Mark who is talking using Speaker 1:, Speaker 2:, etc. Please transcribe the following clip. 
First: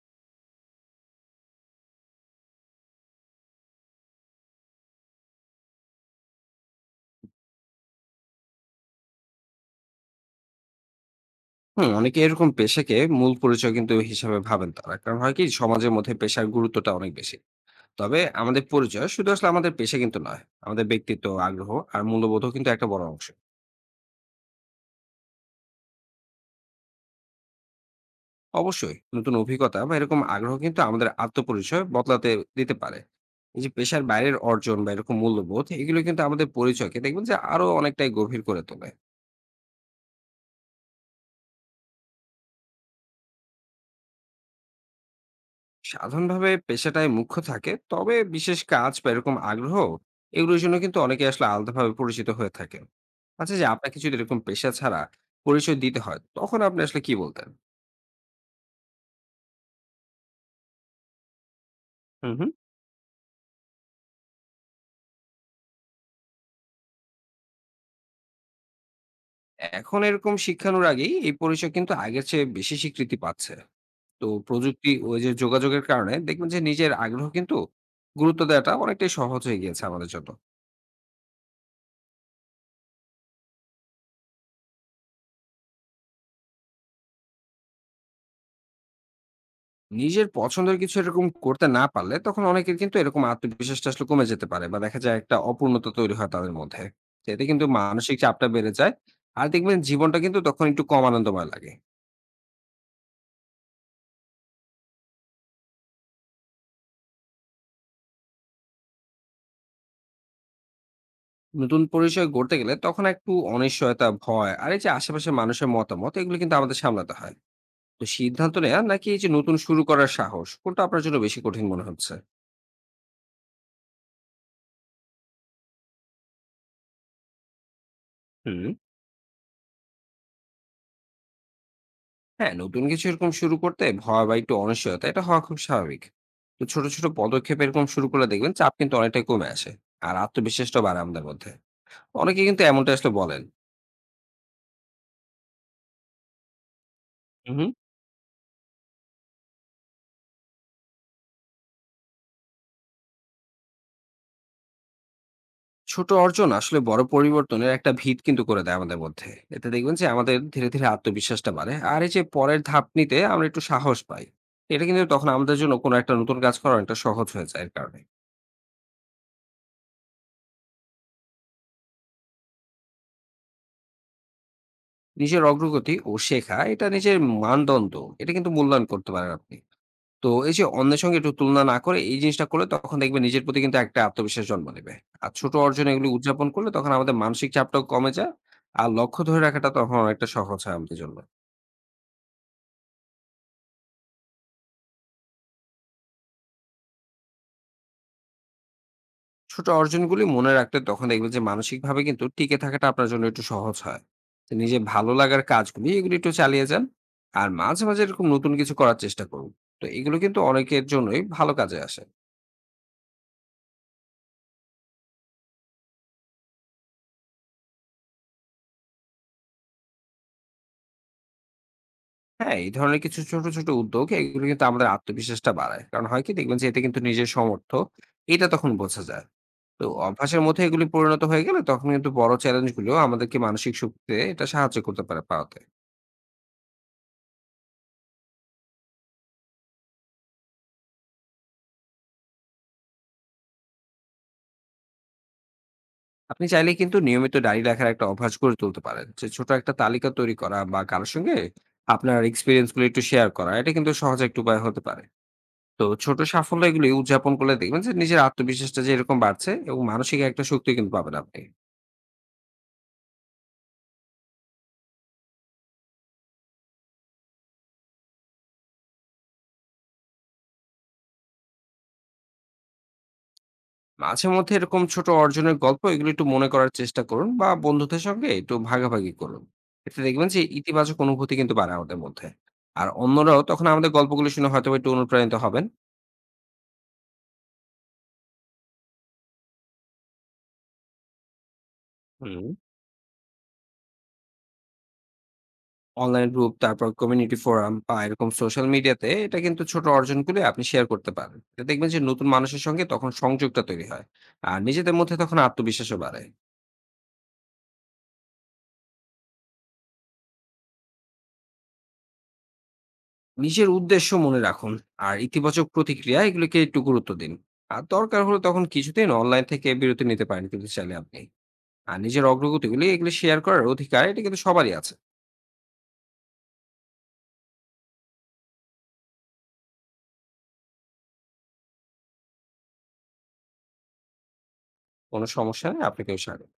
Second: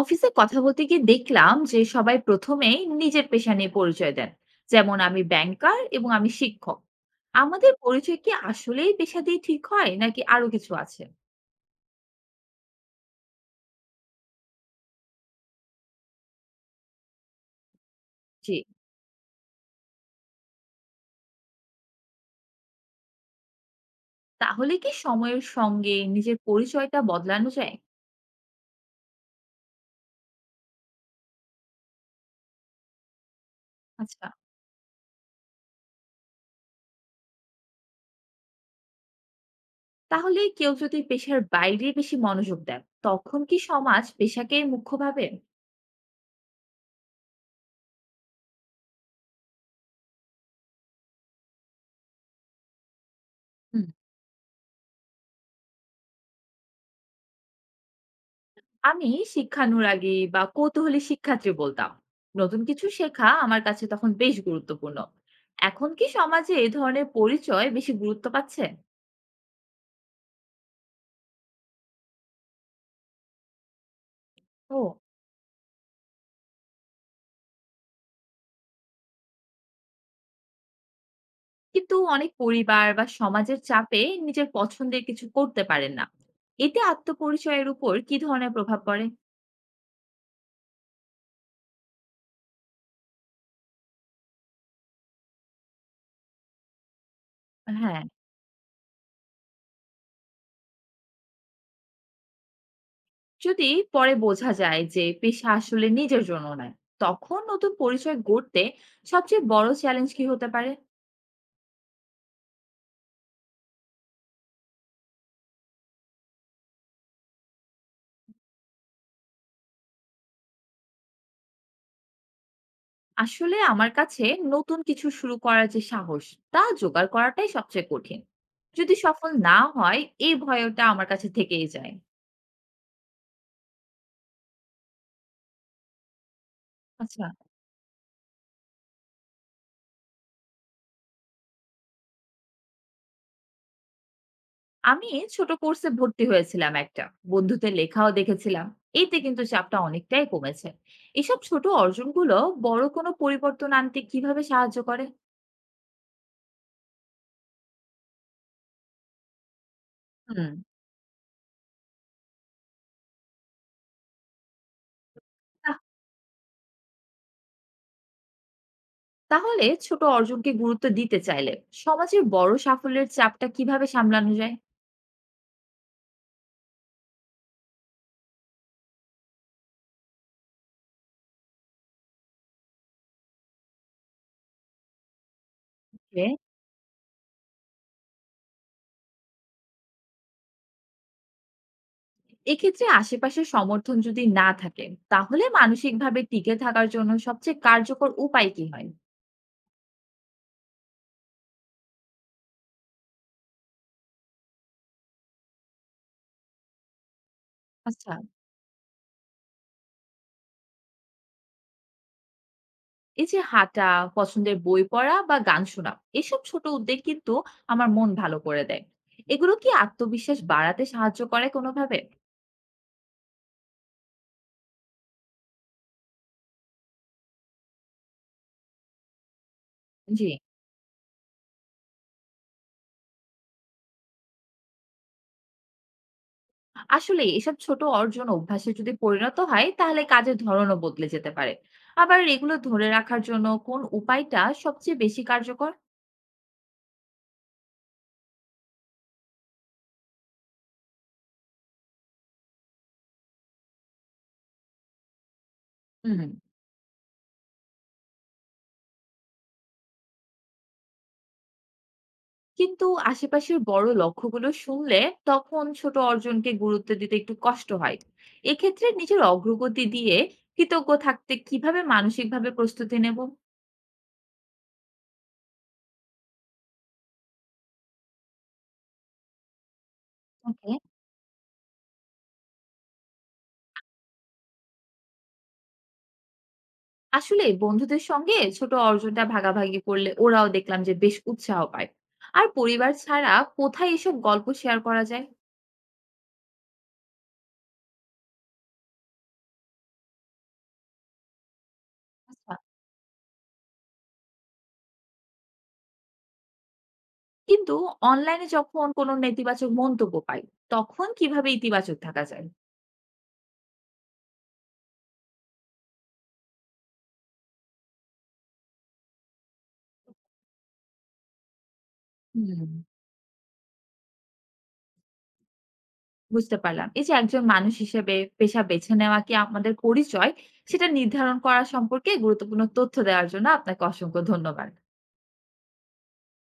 Speaker 1: অফিসে কথা বলতে গিয়ে দেখলাম যে সবাই প্রথমেই নিজের পেশা নিয়ে পরিচয় দেন, যেমন আমি ব্যাংকার এবং আমি শিক্ষক। আমাদের পরিচয় কি আসলেই পেশা দিয়ে ঠিক হয় নাকি আরো কিছু আছে?
Speaker 2: হুম, অনেকে এরকম পেশাকে মূল পরিচয় কিন্তু হিসাবে ভাবেন তারা। কারণ হয় কি সমাজের মধ্যে পেশার গুরুত্বটা অনেক বেশি। তবে
Speaker 1: জি।
Speaker 2: আমাদের পরিচয় শুধু আসলে আমাদের পেশা কিন্তু নয়। আমাদের ব্যক্তিত্ব, আগ্রহ আর মূল্যবোধও কিন্তু একটা বড় অংশ।
Speaker 1: তাহলে কি সময়ের সঙ্গে নিজের পরিচয়টা বদলানো যায়?
Speaker 2: অবশ্যই নতুন অভিজ্ঞতা বা এরকম আগ্রহ কিন্তু আমাদের আত্মপরিচয় বদলাতে দিতে পারে। এই যে পেশার
Speaker 1: আচ্ছা,
Speaker 2: বাইরের অর্জন বা এরকম মূল্যবোধ এগুলো কিন্তু আমাদের পরিচয়কে দেখবেন যে আরো অনেকটাই গভীর করে তোলে।
Speaker 1: তাহলে কেউ যদি পেশার বাইরে বেশি মনোযোগ দেন, তখন কি সমাজ পেশাকে মুখ্য ভাবে?
Speaker 2: সাধারণভাবে পেশাটায় মুখ্য থাকে, তবে বিশেষ কাজ বা এরকম আগ্রহ এগুলোর জন্য কিন্তু অনেকে আসলে আলাদাভাবে পরিচিত হয়ে থাকেন। আচ্ছা, যে আপনাকে যদি এরকম পেশা ছাড়া পরিচয় দিতে হয়, তখন আপনি আসলে কি বলতেন?
Speaker 1: আমি শিক্ষানুরাগী বা কৌতূহলী শিক্ষার্থী বলতাম।
Speaker 2: হুম, হুম.
Speaker 1: নতুন কিছু শেখা আমার কাছে তখন বেশ গুরুত্বপূর্ণ। এখন কি সমাজে এ ধরনের পরিচয় বেশি গুরুত্ব পাচ্ছে?
Speaker 2: এখন এরকম শিক্ষানোর আগেই এই পরিচয় কিন্তু আগের চেয়ে বেশি স্বীকৃতি পাচ্ছে। তো
Speaker 1: ও।
Speaker 2: প্রযুক্তি ও এই যে যোগাযোগের কারণে দেখবেন যে নিজের আগ্রহ কিন্তু গুরুত্ব দেওয়াটা অনেকটাই সহজ হয়ে গিয়েছে আমাদের জন্য।
Speaker 1: কিন্তু অনেক পরিবার বা সমাজের চাপে নিজের পছন্দের কিছু করতে পারেন না, এতে আত্মপরিচয়ের উপর কি ধরনের প্রভাব পড়ে?
Speaker 2: নিজের পছন্দের কিছু এরকম করতে না পারলে তখন অনেকের কিন্তু এরকম আত্মবিশ্বাসটা আসলে কমে যেতে পারে, বা দেখা যায় একটা অপূর্ণতা তৈরি হয় তাদের মধ্যে। তো এতে কিন্তু
Speaker 1: হ্যাঁ।
Speaker 2: মানসিক চাপটা বেড়ে যায়। আর দেখবেন জীবনটা কিন্তু তখন একটু কম আনন্দময় লাগে।
Speaker 1: যদি পরে বোঝা যায় যে পেশা আসলে নিজের জন্য নয়, তখন নতুন পরিচয় গড়তে সবচেয়ে বড় চ্যালেঞ্জ কি হতে পারে?
Speaker 2: নতুন পরিচয় গড়তে গেলে তখন একটু অনিশ্চয়তা, ভয় আর এই যে আশেপাশের মানুষের মতামত এগুলো কিন্তু আমাদের সামলাতে হয়। তো সিদ্ধান্ত নেয়া নাকি এই যে নতুন শুরু করার সাহস, কোনটা আপনার জন্য বেশি কঠিন মনে হচ্ছে?
Speaker 1: আসলে আমার কাছে নতুন কিছু শুরু করার যে সাহস, তা জোগাড় করাটাই সবচেয়ে কঠিন।
Speaker 2: হুম।
Speaker 1: যদি সফল না হয়, এই ভয়টা আমার কাছে থেকেই যায়।
Speaker 2: হ্যাঁ, নতুন কিছু এরকম শুরু করতে ভয় বা একটু অনিশ্চয়তা, এটা হওয়া খুব স্বাভাবিক। তো ছোট ছোট
Speaker 1: আচ্ছা।
Speaker 2: পদক্ষেপ এরকম শুরু করলে দেখবেন চাপ কিন্তু অনেকটাই কমে আসে, আর আত্মবিশ্বাসটা বাড়ে আমাদের মধ্যে। অনেকে কিন্তু এমনটা আসলে বলেন।
Speaker 1: আমি ছোট কোর্সে ভর্তি হয়েছিলাম একটা,
Speaker 2: হুম।
Speaker 1: বন্ধুদের লেখাও দেখেছিলাম। এতে কিন্তু চাপটা অনেকটাই কমেছে। এসব ছোট অর্জনগুলো বড় কোনো পরিবর্তন আনতে কিভাবে সাহায্য করে?
Speaker 2: ছোট অর্জন আসলে বড় পরিবর্তনের একটা ভিত কিন্তু করে দেয় আমাদের মধ্যে। এতে দেখবেন যে আমাদের
Speaker 1: হুম।
Speaker 2: ধীরে ধীরে আত্মবিশ্বাসটা বাড়ে, আর এই যে পরের ধাপ নিতে আমরা একটু সাহস পাই। এটা কিন্তু তখন আমাদের জন্য
Speaker 1: তা-
Speaker 2: কোনো একটা নতুন কাজ করা অনেকটা সহজ হয়ে যায় এর কারণে।
Speaker 1: তাহলে ছোট অর্জনকে গুরুত্ব দিতে চাইলে সমাজের বড় সাফল্যের চাপটা কিভাবে সামলানো
Speaker 2: নিজের অগ্রগতি ও শেখা, এটা নিজের মানদণ্ড, এটা কিন্তু মূল্যায়ন করতে পারেন আপনি। তো এই যে অন্যের সঙ্গে একটু তুলনা না করে এই জিনিসটা করলে তখন দেখবেন নিজের প্রতি কিন্তু একটা আত্মবিশ্বাস জন্ম নেবে। আর ছোট অর্জন এগুলো
Speaker 1: যায়?
Speaker 2: উদযাপন করলে তখন আমাদের মানসিক চাপটাও কমে যায়। আর লক্ষ্য ধরে রাখাটা তখন অনেকটা সহজ হয় আমাদের জন্য।
Speaker 1: এক্ষেত্রে আশেপাশের সমর্থন যদি না থাকে, তাহলে মানসিকভাবে টিকে থাকার জন্য সবচেয়ে কার্যকর উপায় কি হয়?
Speaker 2: ছোট অর্জনগুলি মনে রাখলে তখন দেখবেন যে মানসিকভাবে কিন্তু টিকে থাকাটা আপনার জন্য একটু সহজ হয়। তো নিজের ভালো লাগার কাজগুলি এগুলি একটু চালিয়ে যান। আর মাঝে, মাঝে
Speaker 1: আচ্ছা।
Speaker 2: এরকম নতুন কিছু করার চেষ্টা করুন। তো এগুলো কিন্তু অনেকের জন্যই ভালো কাজে আসে।
Speaker 1: এই যে হাঁটা, পছন্দের বই পড়া বা গান শোনা, এসব ছোট উদ্যোগ কিন্তু আমার মন ভালো করে দেয়। এগুলো কি আত্মবিশ্বাস বাড়াতে সাহায্য করে কোনোভাবে?
Speaker 2: হ্যাঁ, এই ধরনের কিছু ছোট, ছোট উদ্যোগ এগুলো কিন্তু আমাদের আত্মবিশ্বাসটা বাড়ায়। কারণ হয় কি দেখবেন যে এতে কিন্তু নিজের সমর্থ, এটা তখন বোঝা যায়। তো
Speaker 1: জি।
Speaker 2: অভ্যাসের মধ্যে এগুলি পরিণত হয়ে গেলে তখন কিন্তু বড় চ্যালেঞ্জ গুলো আমাদেরকে মানসিক শক্তিতে এটা সাহায্য করতে পারে পাওয়াতে।
Speaker 1: আসলে এসব ছোট অর্জন অভ্যাসে যদি পরিণত হয় তাহলে কাজের ধরনও বদলে যেতে পারে। আবার এগুলো ধরে রাখার জন্য কোন উপায়টা সবচেয়ে বেশি কার্যকর?
Speaker 2: আপনি চাইলে কিন্তু নিয়মিত ডায়রি লেখার একটা অভ্যাস গড়ে তুলতে পারেন। যে ছোট একটা তালিকা তৈরি করা বা কারো সঙ্গে আপনার এক্সপেরিয়েন্স গুলো একটু শেয়ার করা, এটা কিন্তু সহজ একটা উপায় হতে পারে। তো ছোট
Speaker 1: হুম।
Speaker 2: সাফল্য এগুলি উদযাপন করলে দেখবেন যে নিজের আত্মবিশ্বাসটা যে এরকম বাড়ছে, এবং মানসিক একটা শক্তি কিন্তু পাবেন আপনি।
Speaker 1: কিন্তু আশেপাশের বড় লক্ষ্যগুলো শুনলে তখন ছোট অর্জনকে গুরুত্ব দিতে একটু কষ্ট হয়। এক্ষেত্রে নিজের অগ্রগতি দিয়ে কৃতজ্ঞ থাকতে কিভাবে মানসিকভাবে প্রস্তুতি নেব?
Speaker 2: মাঝে মধ্যে এরকম ছোট অর্জনের গল্প এগুলো একটু মনে করার চেষ্টা করুন বা বন্ধুদের সঙ্গে একটু ভাগাভাগি করুন। এতে দেখবেন যে
Speaker 1: ওকে।
Speaker 2: ইতিবাচক অনুভূতি কিন্তু বাড়ে আমাদের মধ্যে। আর অন্যরাও তখন আমাদের গল্পগুলো শুনে হয়তো একটু অনুপ্রাণিত হবেন।
Speaker 1: আসলে বন্ধুদের সঙ্গে ছোট অর্জনটা ভাগাভাগি করলে ওরাও দেখলাম যে বেশ উৎসাহ পায়।
Speaker 2: হুম।
Speaker 1: আর পরিবার ছাড়া কোথায় এসব গল্প শেয়ার করা যায়?
Speaker 2: অনলাইন গ্রুপ, তারপর কমিউনিটি ফোরাম বা এরকম সোশ্যাল মিডিয়াতে, এটা কিন্তু ছোট অর্জনগুলো আপনি শেয়ার করতে পারেন। এটা দেখবেন যে নতুন
Speaker 1: আচ্ছা।
Speaker 2: মানুষের সঙ্গে তখন সংযোগটা তৈরি হয়, আর নিজেদের মধ্যে তখন আত্মবিশ্বাসও বাড়ে।
Speaker 1: কিন্তু অনলাইনে যখন কোনো নেতিবাচক মন্তব্য পাই, তখন কিভাবে ইতিবাচক থাকা যায়?
Speaker 2: নিজের উদ্দেশ্য মনে রাখুন, আর ইতিবাচক প্রতিক্রিয়া এগুলোকে একটু গুরুত্ব দিন। আর দরকার হলে তখন কিছুদিন অনলাইন থেকে বিরতি নিতে পারেন কিন্তু চাইলে আপনি। আর নিজের
Speaker 1: হুম।
Speaker 2: অগ্রগতিগুলি এগুলো শেয়ার করার অধিকার এটা কিন্তু সবারই আছে।
Speaker 1: বুঝতে পারলাম। এই যে একজন মানুষ হিসেবে পেশা বেছে নেওয়া কি আমাদের পরিচয়, সেটা নির্ধারণ করা সম্পর্কে গুরুত্বপূর্ণ তথ্য দেওয়ার জন্য আপনাকে অসংখ্য ধন্যবাদ।
Speaker 2: কোনো সমস্যা নেই, আপনাকেও স্বাগত।